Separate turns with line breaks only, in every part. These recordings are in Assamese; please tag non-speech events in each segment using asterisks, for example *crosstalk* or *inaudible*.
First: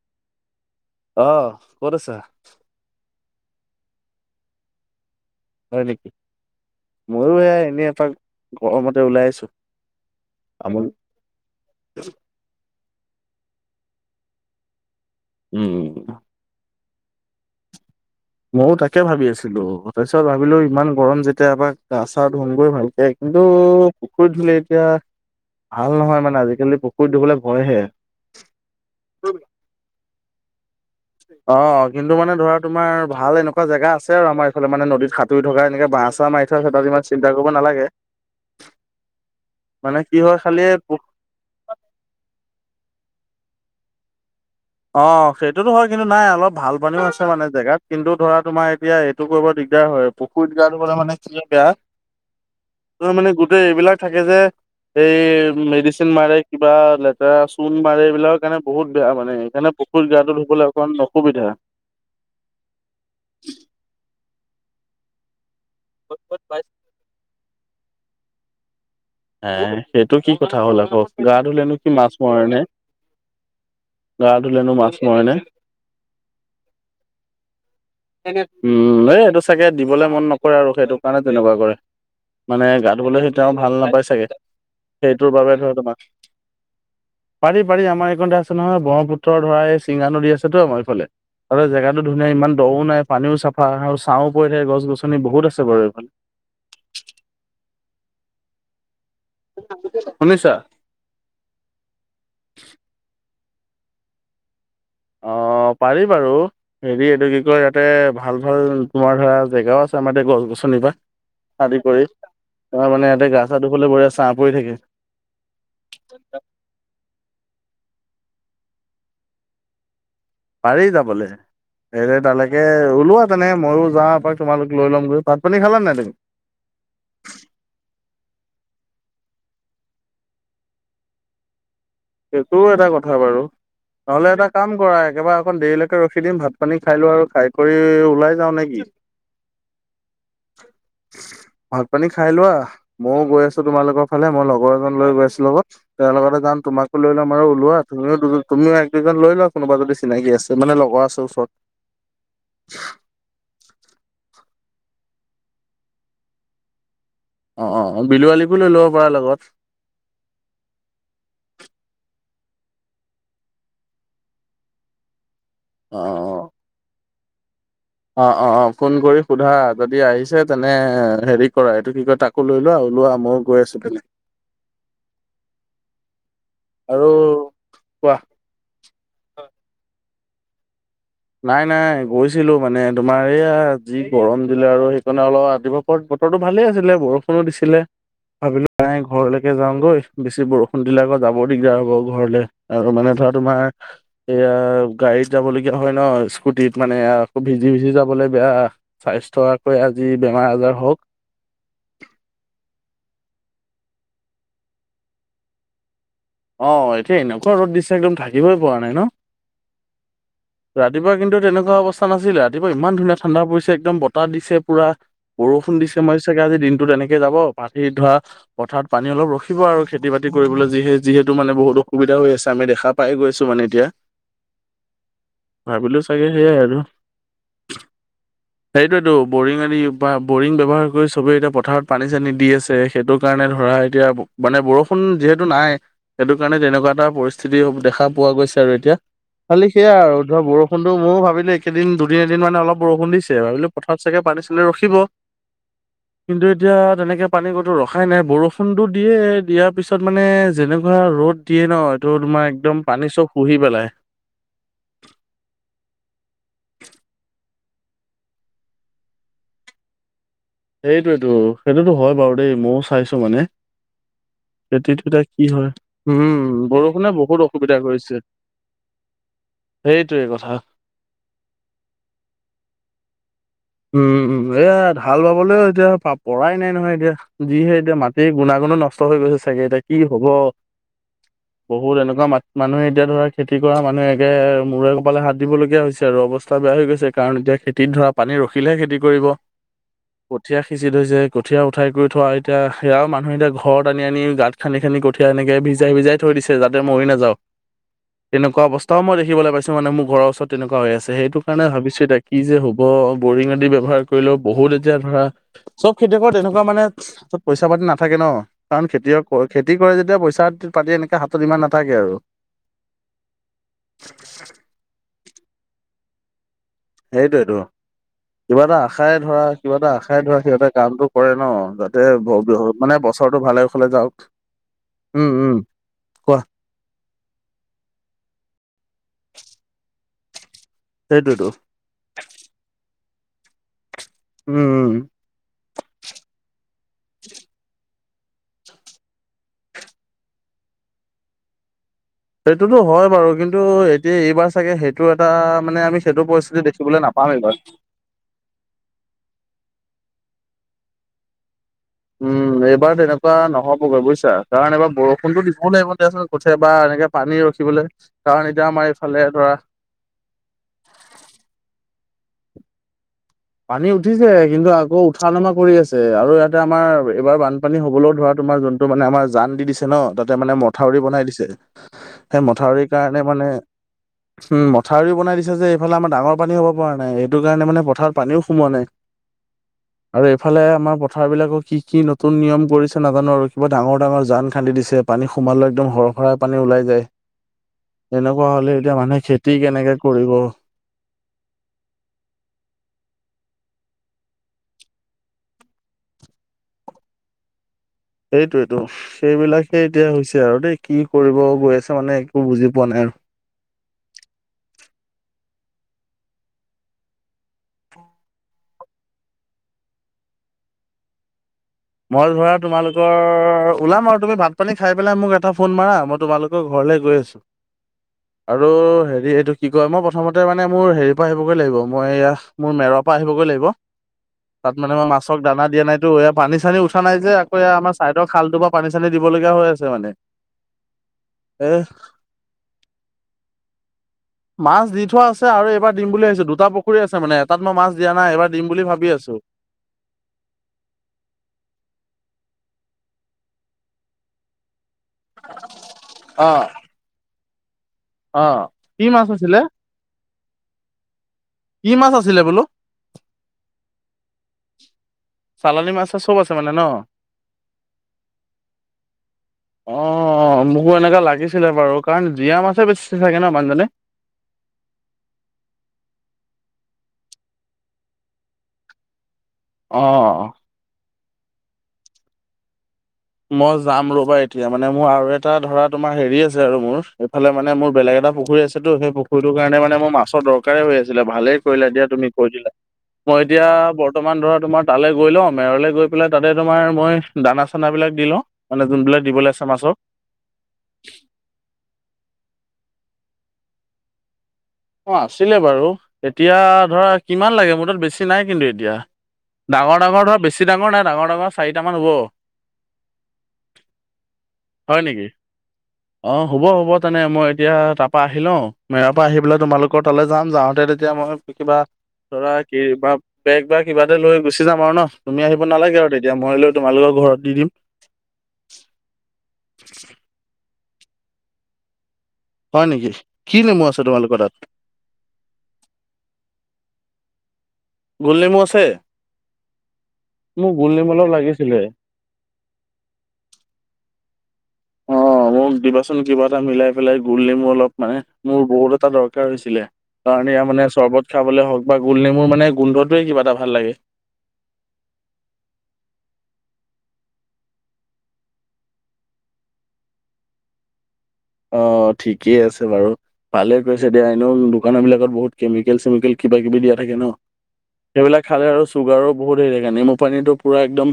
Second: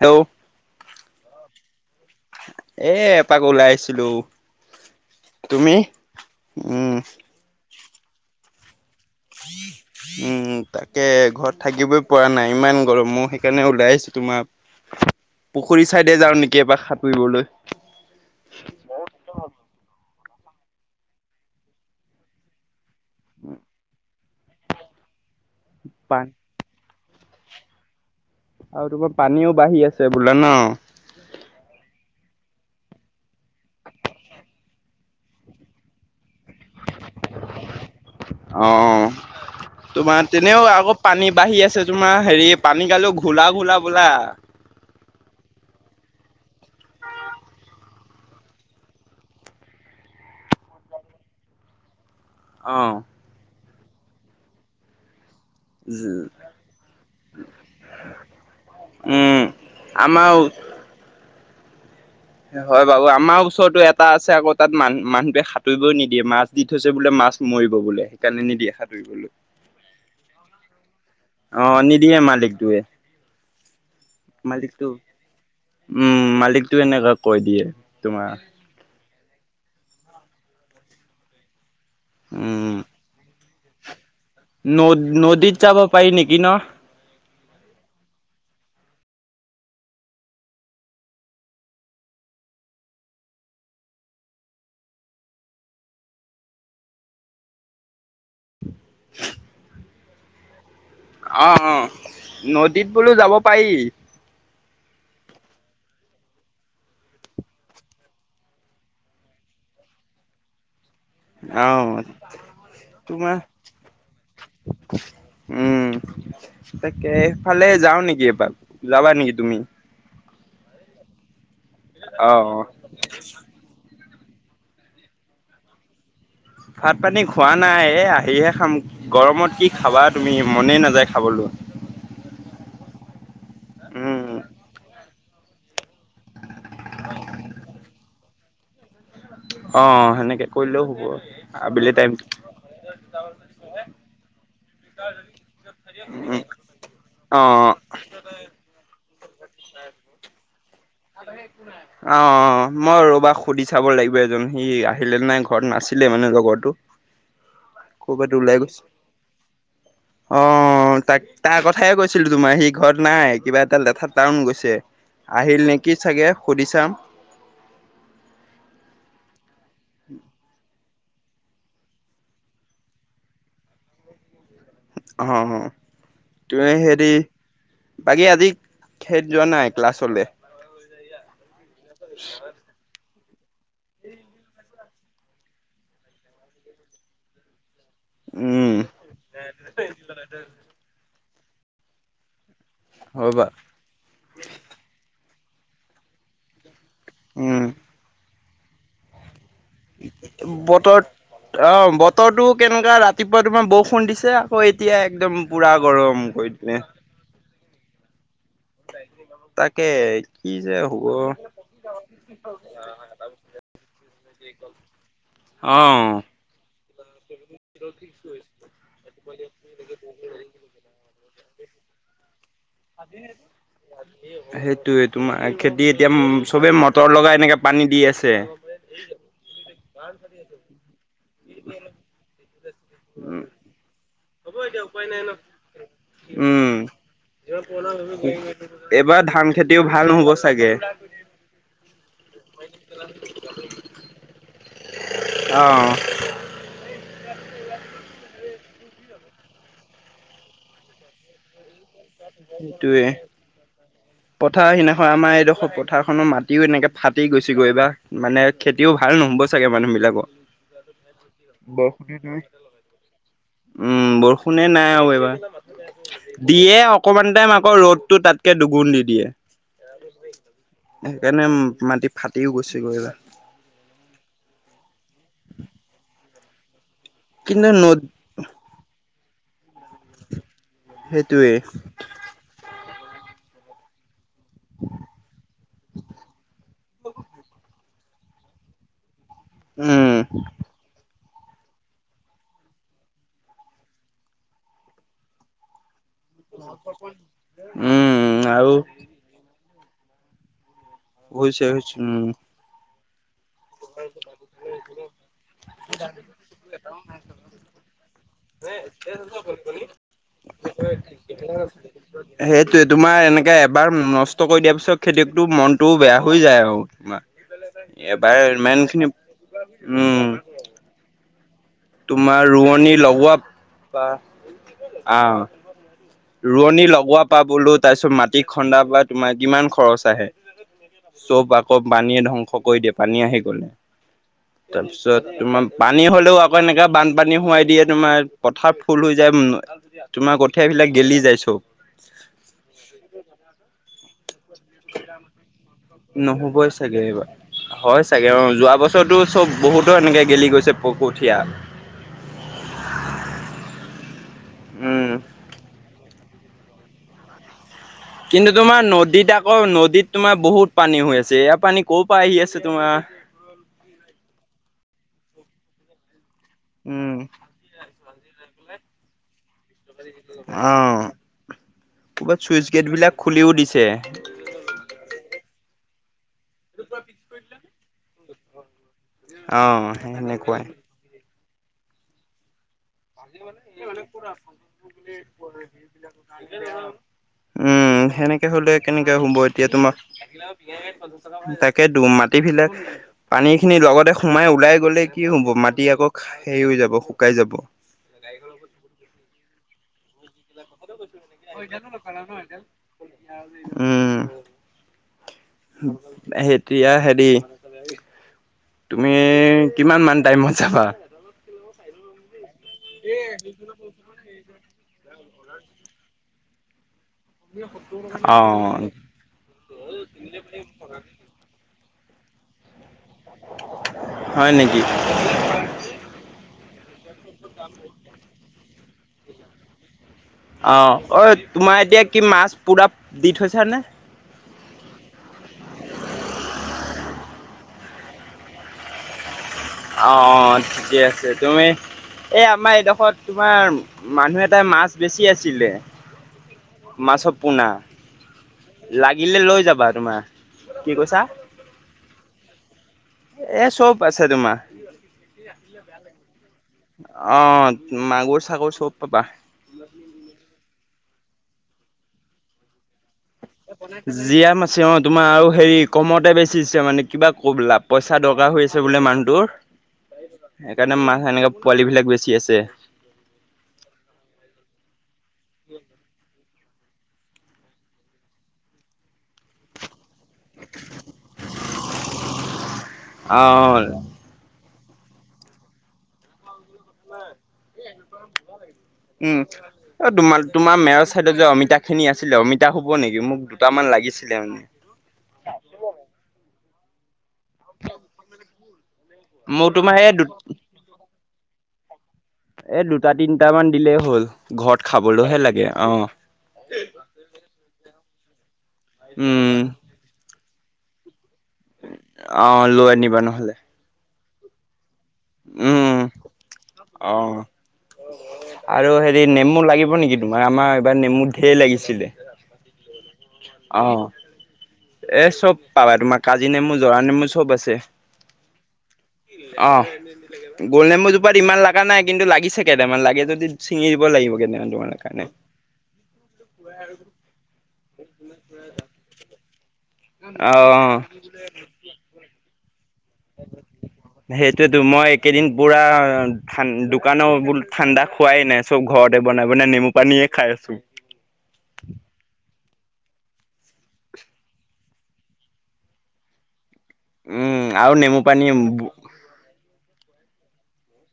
হেল্ল'
অ' ক'ত আছা?
এ এপাক ওলাই আহিছিলোঁ।
হয় নেকি, ময়ো এ এনে এপাক গৰমত।
উম, তাকে ঘৰত থাকিবই পৰা নাই ইমান। গৰম ম সেইকাৰণে ওলাই আহিছো, তোমাৰ পুখুৰী
উম
চাইডে যাওঁ নেকি এবাৰ সাতুৰিব। ফুৰিবলৈ।
মইয়ো তাকে ভাবি আছিলো তথপিছত ভাবিলো ইমান গৰম যেতিয়া এপাক গা চাৰ ধোমগৈ ভাল। কিন্তু, পুখুৰীত ধোলে এতিয়া ভাল নহয়
পান
মানে আজিকালি পুখুৰী। পুখুৰীত ধোবলে ভয় হে।
আৰু তোমাৰ পানীও বাঢ়ি আছে বোলো ন
অ কিন্তু মানে ধৰা তোমাৰ ভাল এনেকুৱা জেগা আছে আৰু আমাৰ এইফালে মানে নদীত সাঁতুৰি থকা এনেকে বাঁহ চাহ মাৰ কাত ইমান চিন্তা কৰিব নালাগে।
অ
মানে কি
তোমাৰ
হয়
তেনেও
খালি এই
আকৌ পানী বাঢ়ি আছে তোমাৰ হেৰি পানী গালেও *unintelligible*
অ সেইটোতো হয় কিন্তু নাই অলপ ভাল পানীও আছে মানে জেগাত কিন্তু ধৰা তোমাৰ এতিয়া এইটো কৰিব াৰ হয় পুখুৰীত গা ধুলে মানে কি বেয়া
অ
ত মানে গোটেই এইবিলাক থাকে যে এই মেডিচিন মাৰে কিবা লেতেৰা চূণ মাৰে এইবিলাকৰ কাৰণে বহুত বেয়া মানে
উম
মানে পুখুৰীত গা
আমাৰ
ধ ধুবলৈ অকণমান অসুবিধা
হয় বাৰু আমাৰ ওচৰতো এটা আছে আকৌ তাত মান মানুহে খ সাতুঁৰিবই নিদিয়ে মাছ দি থৈছে বোলে মাছ মৰিব বোলে সেইকাৰণে নিদিয়ে সাঁতুব
হে সেইটো কি কথা হ'ল আকৌ গা
অ
ধুলেনো কি মাছ
নিদিমে
মৰে নে
মালিকটয়ে
গা ধুলেনো
মালিকটো
মাছ মৰে নে
উম মালিকটো এনেুৱে কৈ দিয়ে তোমাৰ
উম এই এইটো চাগে দিবলে মন নকৰে আৰু সেইটো কাৰণে তেনেকুৱা কৰে মানে
উম
গা ধুবলৈ সেই তেওঁ ভাল নাপাই চাগে
ন
সেইটোৰ বাবে
নদীত
ধৰ
যাব
তোমাক
পাৰি নেকি ন
পাৰি পাৰি আমাৰ এইখন নহয় ব্ৰহ্মপুত্ৰৰ ধৰা এই চিঙা নদী আছেতো আমাৰ এইফালে তাতে জেগাটো ধুনীয়া ইমান দও নাই পানীও চাফা আৰু ছাঁও পৰি থাক গছ গছনি বহুত আছে বাৰু এইফালে *inaudible* শুনিছা
অহ অ নদীত বোলো যাব পাৰি
অ পাৰি বাৰু হেৰি এইটো কি ক ইয়াতে ভাল ভাল তোমাৰ ধৰা জেগাও আছে আমাৰ গছ গছনিৰ পৰাা আদি
আহ
কৰি তমাৰ মানে ইয়াতে
তোমাৰ
গাছা ধু হলে বৈ আছে
উম তাকে এইফালে যাও নেকি এবাৰ যাবা নেকি তুমি
পাৰি যাবলৈ স
অ
তালৈকে
অ
ওলোৱা তেনে মইয়ো যাওঁ তোমালোক লৈ ল' গৈাতান খালা নে তমি
ভাত পানী খোৱা নাই এ আহিহে খাম গৰমত কি খাবা তুমি মনেই নাযায় খাবলৈো
সেইটোও এটা কথা বাৰু
উম
নহলে এটা কাম কৰা একেবাৰে অকন দেৰিলৈকে ত ৰখি দিম ভাত পানী খাই লো আৰু খাই কৰি ওলাই যাও নেকি
অ সেনেকে কৰিলেও হ'ব আৰু
ভাত পানী খাই লোৱা ময়ও গৈ আছো তোমালোকৰ ফালে মই লগৰ এজন লৈ গৈ আছো লগত তেওঁৰ লগতে
উম
যাম তোমাক লৈ ল'ম আৰু
অ
ওলোৱা তুমও দু তুিও এক দুজন লোৱা কোনোবা যদি চিনাকি আছে মানে লগৰ আছে ওচৰত।
অ অ মই ৰ'বা সুধি চাব লাগিব এজন সি আহিলে নাই ঘৰত নাছিলে মানে জগৰটোো
অ', অ', বিলু
ক'বাতাত
আলিকো
ওলাই
লৈ
গৈছ
ল'ব পাৰা লগত
আহ তাক তাৰ কথাইে কৈছিলো তোমাৰ সি ঘৰত নাই কিবা এটা লেঠ টাউন গৈছে আহিল কি
অ',
চাগে
অ'।
সুধি চাম
অ অ অ ফোন কৰি সোধা যদি আহিছে তেনে হেৰি কৰা এইটো কি কয় তাকো লৈ লোৱা ওলোৱা ময়ো গৈ আছো প
অ অ তুম
আৰু
হেৰি
কোৱা।
বাকী আজি খেত যোৱা নাই ক্লাছলৈ
নাই নাই গৈছিলো মানে তোমাৰ এইয়া যি গৰম দিলে আৰু সেই সকাৰণে অলপ আদিবাসত বতৰো ভালে আছিলে বৰষুণো দিছিলে ভাবিলো
উম
তাই ঘৰলৈকে যাওঁগৈ বেছি বৰষুণ দিলে আকৌ যাবৰ দিগদাৰ হ'ব ঘৰলে আৰু মানে ধৰা
হয় বা
তোমাৰ এয়া গাড়ীত যাবলগীয়া হয় ন স্কুটিত মানে আকৌ
উম
ভিজি ভিজি যাবলৈ বেয়া স্বাস্থ্য আজি বেমাৰ আজাৰ হওক
বতৰ অ বতৰটো কেনেকুৱা ৰাতি ৰাতিপুৱা তোমাৰ বৰষুণ দিছে আকৌ এতিয়া একদম পূৰা গৰম কৰি
অ
দিলে।
এতিয়া এনেকুৱা ৰ'দ দিছে একদম থাকিবই পৰা নাই ন
তাকে কি যে হ'ব
ৰাতিপুৱা কিন্তু তেনেকুৱা অৱস্থা নাছিল ৰাতিপুৱা ইমান ধুনীয়া ঠাণ্ডা পৰিছে একদম বতাহ দিছে পুৰা বষ শু দি মই
অ
চাগেজি দিনটো তেনেে যাব পাতি ধোৱা পথাৰত পানী অলপ ৰখিব আৰু খেতি বাতি কৰিবলৈ যি সেই যিহেতুানে বহুতসুবিধা আছে আমি দেখা পাই গৈছো মানে এতিয়া
সেইটোে তোমাৰ খেতি
ভাবিলো
এতিয়া
চাগে সেয়াই
চবে মটৰ লগাই ন এনেকে পানী দি আছে
সেইটোটো বৰিং আদি বা বৰিং ব্যৱহাৰ কৰি চবে এতিয়া পথাৰত পানী চানী দি আছে সেইটো কাৰণে ধৰা আহ এতিয়া মানে বৰষুণ যিহেতু নাই সেইটো কাৰণে
উম,
তেনেকুৱা এটা পৰিস্থিতি দেখা পোৱা গৈছে আৰু এতিয়া
এইবাৰ ধান
খালি
খেতিও
সেয়া
ভাল
আৰু
নহ'ব
ধৰা
চাগে।
বৰষুণটো ময়ো ভাবিলো একেদিন দুদিন এদিন মান অল বৰুণ দিছে ভাবিলো পথাৰ চাগে পছিলে ৰখিব
অ
কিন্তু এতিয়া তেনেকে পানী কতো ৰখাই নাই বৰষ ফোনটো দিয়ে দিয়াৰ পিছত মানে যেনেকুৱা ৰ'দ দিয়ে ন এইটো তোমাৰ একদম পানী
সেইটোয়ে
চব শুহি পেলাই
পথাৰ সিদিনাখন আমাৰ এইডোখৰ পথাৰখনৰ মাট খেতিও এনেকে ফাটি গৈছেগৈ বা মানে খেতিও ভাল নহ'ব চাগে মানুহবিলাকৰ
সেইটোটো সেইটোতো হয় বাৰু দেই ময়ও চাইছো মানে
উম বৰষুণে
খেতিটো
নাই আৰু
এতিয়া
এইবাৰ
কি হয় উম
দিয়ে
বৰষুণে
অকমান
বহুত
আকৌ
অসুবিধা কৰিছে
ৰ'দতটো তাতকে দুগুণ দি দিয়ে
সেইটোৱে কথা
সেইকাৰণে মাটি ফাটিও গৈছে গৈ এইবাৰ।
উম উ এয়া ভাল পাবলৈও এতিয়া পৰাই নাই নহয় এতিয়া। যি
কিন্তু
হয়ে এতিয়া
নদ
মাটিৰ গুণাগুণো নষ্ট হৈ গৈছে চাগে ত। কি হব
সেইটোৱে
বহুত এনেকুৱা মা মানুহে এতিয়া ধৰা খেতি কৰা মানুহে। মূৰে কপালে হাত দিবলগীয়া হৈছে আৰু অৱস্থা বেয়া হৈ গৈছে কাৰণ এতিয়া খেতিত ধৰা পানী ৰখে- বিলহে খেতি কৰিব
উম,
কঠীয়া সিঁচি থৈছে- কঠীয়া উঠাই কৰি থোৱা এতিয়া সেয়াও মানুহ এতিয়া ঘৰত আনি আনি গাঁত খান্দি খান্দি কঠীয়া এনেকে ভিজাই ভিজাই। থৈ দিছে যাতে মৰি নাযাও
উম,
তেনেকুৱা
আৰু
অৱস্থাও মই দেখিব পাইছো মানে মোৰ ঘৰৰ ওচৰত তেনেকুৱা- হৈ আছে সেইটো কাৰণে
হৈছে হৈছে
ভাবিছো এতিয়া
উম
কি যে হ'ব বৰিঙ। ব্যৱহাৰ কৰিলেও বহুত এতিয়া ধৰা চব খেতিয়কৰ তেনেকুৱা মানে পইচা পাতি নাথাকে ন। কাৰণ খেতিয়ক খেতি কৰে যেতিয়া পইচা পাতি এনেকে হাতত ইমান নাথাকে আৰু-
সেইটোয়ে তোমাৰ এনেকে এবাৰ নষ্ট কৰি দিয়াৰ পিছত খেতি- টো মনটোও বেয়া হৈ যায় আৰু তোমাৰ
সেইটোৱেটো
এবাৰ।
কিবা এটা
ইমান খিনি
আশাই ধৰা কিবা এটা আশাই
উম
ধৰা সিহঁতে কামটো কৰে ন। তাতে ব
তোমাৰ
বিহু
ৰোৱনী
মানে
লগোৱা
বছৰটো ভালে হলে
বা
যাওক উম
আহ
উম। কোৱা
ৰোৱনী লগোৱা প বলো তাৰ পিছত মাটি খন্দা পৰা তোমাৰ কিমান খৰচ আহে- চব
সেইটোতো
আকৌ পানীয়ে ধ্বংস কৰি দিয়ে পানী আহি গলে।
উম উম
তাৰপিছত তোমাৰ পানী হ'লেও আকৌ এনেকা বানপানী সোৱাই দিয়ে তোমাৰ। পথাৰ ফুল হৈ যায় তোমাৰ কঠিয় বিলাক গেলি যাই চব।
সেইটোতো হয় বাৰু কিন্তু এতিয়া এইবাৰ- চাগে সেইটো এটা মানে আমি সেইটো পৰিস্থিতি
নহবই চাগে
দেখিবলৈ নাপাম
এইবাৰ হয় চাগে অ যোৱা বছৰতৰতো চব বহুত। এনেকে গেলি গৈছে প কঠীয়া।
উম এইবাৰ তেনেকুৱা নহ'বগৈ বুজিছা কাৰণ এবাৰ
উম।
বৰষুণতো দিব লাগিবয়া। উঠে বা এনেকে পানী ৰখিবলৈ- কাৰণ
কিন্তু
এতিয়া আমাৰ
তোমাৰ
এইফালে
নদীত
ধৰা
আকৌ নদীত তোমাৰ বহুত পানী হৈ আছে ইয়াাৰ পানী- কৰ পাই আহি আছে তোমাৰ-
পানী উঠিছে কিন্তু আকৌ উঠা নমা কৰি আছে আৰু ইয়াত- আমাৰ
উম
এইবাৰ বানপানী হ'বলৈও ধৰা তোমাৰ যোনটো মানে আমাৰ- জান দি দিছে ন তাতে মানে
অ
মথাউৰি বনাই দিছে
ক'ৰবাত
সেই
চুইচ
মথাউৰি
গেট বিলাক
কাৰণে
খুলিও
মানে-
দিছে।
উম মথাউৰিও বনাই দিছে যে এইফালে আমাৰ ডঙৰ পানী হব পৰা নাই সেইটো কাৰণে মানে পথাৰত পানীও সোমোৱা নাই।
অ
আৰু এইফালে
সেনেকুৱাই
আমাৰ পথাৰ বিলাকৰ কি কি নতুন নিয়ম কৰিছে। নাজানো আৰু কিবা ডাঙৰ ডাঙৰ জান খান্দি দিছে পানী সোমালে একদমৰহৰা পানী ওলাই যায়।
উম
এনেকুৱা
সেনেকে হলে
এতিয়া
কেনেকে
মানুহে
হব
খেতি
এতিয়া
কেনেকে
তোমাক
কৰিব
তাকে দি মাতি। এইবিলাক- পানী খিনি লগতে সোমাই ওলাই গলে কি হব মাটি আকৌ হেৰি হৈ যাব শুকাই যাব।
সেইটোয়েতো সেইবিলাকে এতিয়া হৈছে- আৰু দেই কি কৰিব গৈ আছে মানে একো বুজি পোৱা নাই আৰু-
উম এতিয়া হেৰি- তুমি কিমান মান টাইমত যাবা।
মই ধৰা তোমালোকৰ ওলাম আৰু তুমি ভাত পানী খাই পেলাই মোক এটা ফোন মাৰ মই - তোমালোকৰ ঘৰলৈ- গৈ আছোঁ আৰু
অ'।
হেৰি এইটো কি কয় মই প্ৰথমতে মানে মোৰ হেৰিৰ পৰা আহিবগৈ লাগিব। মই মোৰ মেৰৰ পৰা আহিবগৈ লাগিব
হয়
তাত
নেকি?
মানে মই মাছক দানা দিয়া নাইতো এ- চানী উঠা নাই যে আকৌ আমাৰ চাইডৰ খালটো পৰা পানী চানী দিবলগীয়া হৈ আছে মানে-
অ অ
এ
তোমাৰ এতিয়া কি মাছ পুৰা দি থৈছা নে-
মাছ দি থোৱা আছে আৰু এইবাৰ দিম বুলি ভাবছো দুটা পুখুৰী আছে মানে এটাত - মই মাছ দিয়া নাই এবাৰ দিম বুলি ভাবি আছো।
অ অ ঠিকে আছে তুমি- এ আমাৰ এইডোখৰত তোমাৰ মানুহ এটাই মাছ- বেছি আছিলে
অ'।
মাছৰ পোনা-
অ', কি মাছ
লাগিলে
আছিলে
লৈ যাবা তোমাৰ কি কৈছা?
*inaudible* কি মাছ আছিলে বোলো
এ চব আছে তোমাৰ
চালানি মাছা- চাচ চব আছে মানে? ন?
আহ, মাগুৰ - চাগৰ চব পাবা।
মোক এনেকুৱা লাগিছিলে বাৰু, কাৰণ জীয়া মাছে বেছি চাগে ন মানুহজনে
জীয়া মাছে অ, তোমাৰ আৰু হেৰি কমতে বেচিছে মানে কিবা *inaudible* বোলা পইচা দৰকাৰ হৈ আছে বোলে মানুহ তোৰ
অ'।
সেইকাৰণে মানুহ সেনেকে পোৱালি বিলাক বেছি আছে
মই যাম ৰ'বা এতিয়া, মানে মোৰ আৰু এটা ধৰা তোমাৰ হেৰি আছে আৰু মোৰ এইফালে মানে মোৰ বেলেগ এটা পুখুৰী আছেটো সেই পুখুৰীটো কাৰণে মানে মোৰ মাছৰ দৰকাৰে হৈ আছিলে, ভালেই কৰিলা দিয়া তুমি কৈ দিলা মই এতিয়া
অ',
বৰ্তমান ধৰা তোমাৰ তালৈ গৈ লওঁ, মেৰলে গৈ পেলাই তাতে তোমাৰ মই দানা - চানা বিলাক দি লওঁ মানে যোনবিলাক
উম,
দিবলৈ আছে মাছক
অ তোমাৰ - তোমাৰ মেৰৰ চাইডত যে অমিতাখিনি আছিলে অমিতা এতিয়া হব নেকি, মোক দুটামান লাগিছিলে মানে?
অ আছিলে, বাৰু এতিয়া ধৰা কিমান লাগে মোৰ তাত বেছি নাই কিন্তু এতিয়া?
মোৰ তোমাৰ
ডাঙৰ -
এই দু
ডাঙৰ বেছি ডাঙৰ নাই ডাঙৰ - ডাঙৰ চাৰিটা মান হ'ব।
এ দুটা তিনটা মান দিলেই হ'ল, ঘৰত
হয় নেকি?
খাবলৈহে লাগে অ।
অ হ'ব - হ'ব। তেনে মই এতিয়া, তাৰপৰা আহি লওঁ মেৰাৰ পৰা আহি
উম,
পেলাই *inaudible* যাম। যাওঁতে তেতিয়া মই কিবা
অ', লৈ আনিবা
*inaudible*
নহ'লে
বেগ বা কিবা লৈ গুচি যাম আৰু নহ, তুমি আহিব
উম,
নালাগে আৰু তেতিয়া। মই লৈ তোমালোকৰ
অ
ঘৰত দি দিম
আৰু হেৰি নেমু লাগিব নেকি তোমাৰ আমাৰ এইবাৰ নেমু ঢেৰ লাগিছিলে?
হয় নেকি কি নেমু
অ,
আছে তোমালোকৰ তাত
এ চব পাবা তোমাৰ কাজি নেমু, জৰা নেমু, চব আছে।
গোল নেমু আছে?
আহ
মোক
গোল নেমু
অলপ
জোপাত ইমান
লাগিছিলে
লগা নাই কিন্তু, লাগিছে কেইটামান, লাগে যদি ছিঙি দিব লাগিব কেইটামান। তোমাৰ
অ,
কাৰণে।
মোক দিবাচোন কিবা এটা মিলাই পেলাই গোল নেমু অলপ মানে। মোৰ বহুত এটা দৰকাৰ হৈছিলে কাৰণ, ইাৰ মানে
অ',
চৰ্বত খাবলৈ হওক বা গোল নেমুৰ মানে গোন্ধত
*inaudible* সেইটোয়েতো মই এই কেইদিন পুৰা দোকানৰ বো ঠাণ্ডা খোৱাই নাই, চব ঘৰতে বনাই -বনাই নেমু পানীয়েে খাই আছো।
অ', ঠিকেই আছে বাৰু ভালে কৰিছা দিয়া এনেও দোকান বিলাকত বহুত কেমিকেল চেমিকেল কিবা কিবি দিয়া থাকে ন।
উম, আৰু নেমু
সেইবিলাক
পানী
খালে আৰু চোগাৰৰ বহুত হে থাকে নেমু পানীটো পুৰা একদম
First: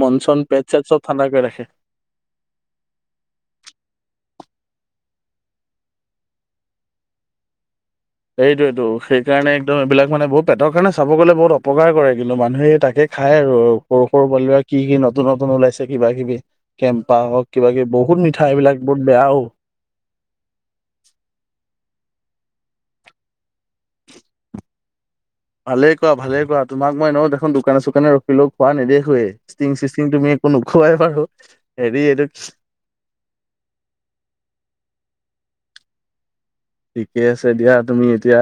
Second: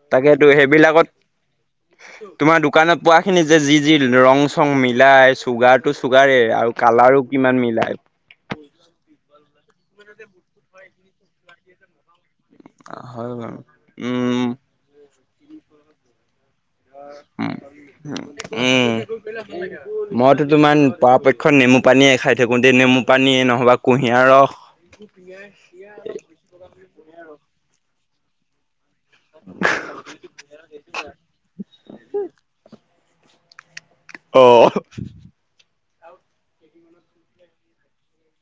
মন
তাকে
চন
তো
পেট চেট চব
সেইবিলাকত
ঠাণ্ডা কৰি ৰাখে।
*inaudible* তোমাৰ দোকানত পোৱা খিনি যে যি যি ৰং চং মিলাই চুগাৰ টো চুগাৰেই, আৰু কালাৰো কিমান মিলাই
সেইটোৱেটো, সেইকাৰণে একদম এইবিলাক মানে বহুত পেটৰ কাৰণে চাব গ'লে বহুত অপকাৰ কৰে। মানুহে তাকে
হয়
খাই আৰু
বাৰু
সৰু সৰু
উম।
পালি কি কি নতুন নতুন ওলাইছে কিবা- কিবি কেম্পা হওক কিবা- কিবি বহুত মিঠাই এইবিলাক
উম,
বহুত বেয়া অ'।
মইতো তোমমান পৰাপক্ষত নেমু পানীয়ে খাই থাকো থাকোতে নেমু পানী নহ'বা, কুঁহিয়াৰ ৰস
ভালেই কৰা, ভালেই কৰা, তোমাক মই এনেইও দেখোন দোকানে - চোকানে ৰখিলো খোৱা ননেদেখোঁ য়ে, ষ্টিং - চিষ্টিং তুমি একো নোখোৱাই বাৰু হেৰি এইটো
আহ
ঠিকে আছে দিয়া, তুমি এতিয়া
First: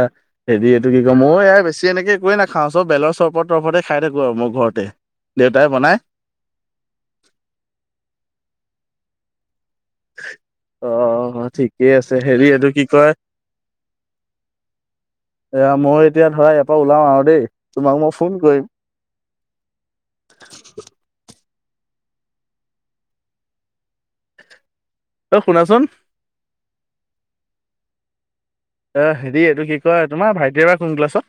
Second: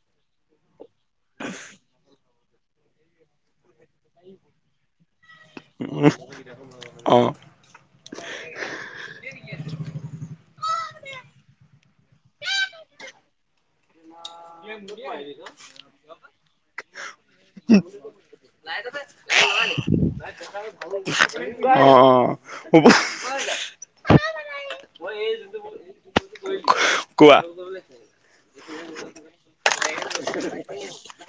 হেৰি এইটো কি ক মই বেছি এনেকে একে নাখাওঁ খাওঁ চ বেলৰ চৰপত - তৰপতে খাই থাকো আৰু মই ঘৰতে দেউতাই বনাই
অঁ
অ- অ, ঠিকেই আছে। হেৰি এইটো কি কয়
*unintelligible*
এয়া, মই এতিয়া ধৰা ইয়াৰ পৰা ওলাও আৰু দেই, তোমাক মই ফোন কৰিম
*unintelligible* অ-অ
অ, শুনাচোন?
কোৱা?
*inaudible* কয় তোমাৰ ভাইটি এবাৰ কোন ক্লাছত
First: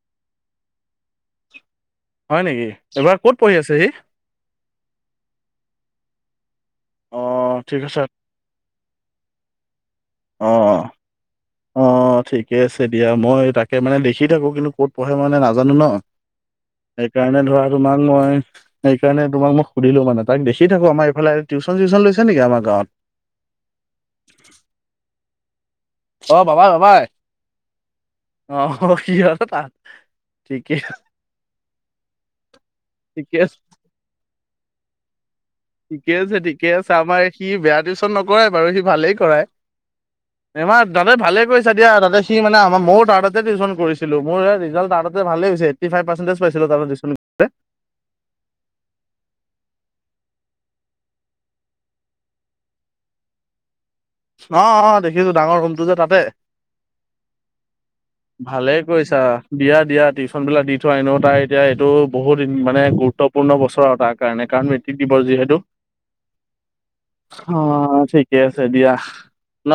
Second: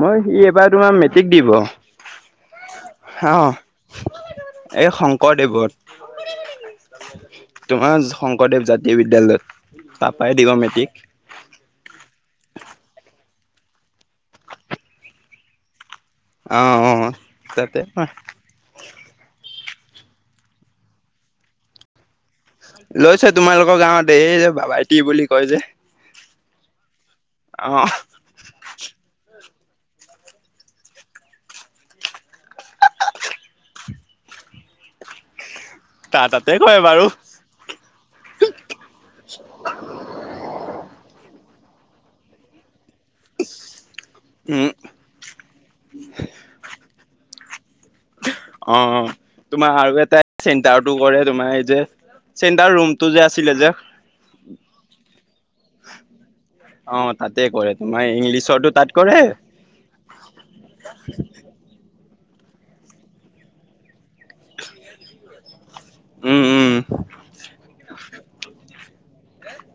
মই সি এবাৰ তোমাৰ মেট্ৰিক দিব।
হয় নেকি এইবাৰ
হ
ক'ত পঢ়ি আছে সি
এই শংকৰদেৱৰ
অ, ঠিক আছে
তোমাৰ শংকৰদেৱ জাতীয় বিদ্যালয়ত তাৰাপই
অ
দিব মেট্ৰিক
অ, ঠিকে আছে দিয়া। মই তাকে মানে লিখি থাকো কিন্তু ক'ত পঢ়ে মানে নাজানো ন
অ', অ'।
সেইকাৰণে ধৰা
তাতে
তোমাক মই সেইকাৰণে তোমাক মোক সুধিলো মান ত দেখি থাক আমাৰফাল *unintelligible* চিন লছে
লৈছ তোমালোকৰ গাঁৱত এই যে বাবাইটি বুলি কয় যে
অ, বাবাই-বাবাই
অ',
অ কিছে তাত ঠিকেই ঠিকে আছে। ঠিকে
তাৰ
আছে।
তাতে
ঠিকে
কৰে
আছে।
বাৰু
আমাৰ সি বেয়া টিউশন নকৰাই বাৰু সি ভালেই কৰায়। এইমাৰ দাদাতে ভালে কৰিছা দিয়া, দাদতে সি মানে আমাৰ ম ত, টউ কৰিছিলো মোৰ
উম,
ত ভাল হৈছেট ফভ পাৰ্চজ পাই।
অ, তোমাৰ আৰু এটাই চিন্তাটো কৰে তোমাৰ এই যে চেণ্টাৰ ৰুমতটো যে আছিলে যে
অ-অ দেখিছো ডাঙৰ ৰুমটো যে তাতে
অ', তাতে কৰে তোমাৰ ইংলিছৰটো
ভালে
তাত কৰে
কৈছা দিয়া-দিয়া টিউশচন বিলাক দি থোৱা আনো তাই এতিয়া এইটো বহুতদিন মানে গুৰুত্বপূৰ্ণ বছৰৰ তাক কাৰণে কাৰণ মেট্ৰিক দিৱস যিহেতু
উম, উম,
অ ঠিকে আছে দিয়া। ন,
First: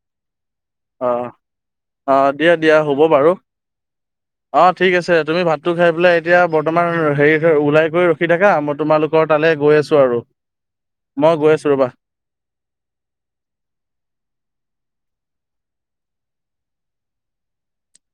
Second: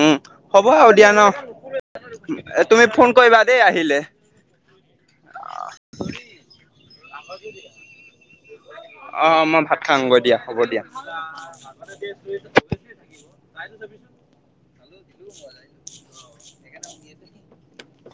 উম। হ'ব আৰু
অ
দিয়া ন
অ, দিয়া দিয়া
তুমি
হ'ব
ফোন
বাৰু
কৰিবা দেই আহিলে।
অ, ঠিক আছে। তুমি ভাতটো খাই পেলাই এতিয়া বৰ্তমান হেৰি ওলাই কৰি ৰখি থাকা মই তোমালোকৰ
আহ
তালৈ
মই
গৈ
ভাত
আছো আৰু
খাামগৈ দিয়া হ'ব দিয়া
মই গৈ আছো ৰ'বা
*inaudible*
*inaudible*
*inaudible*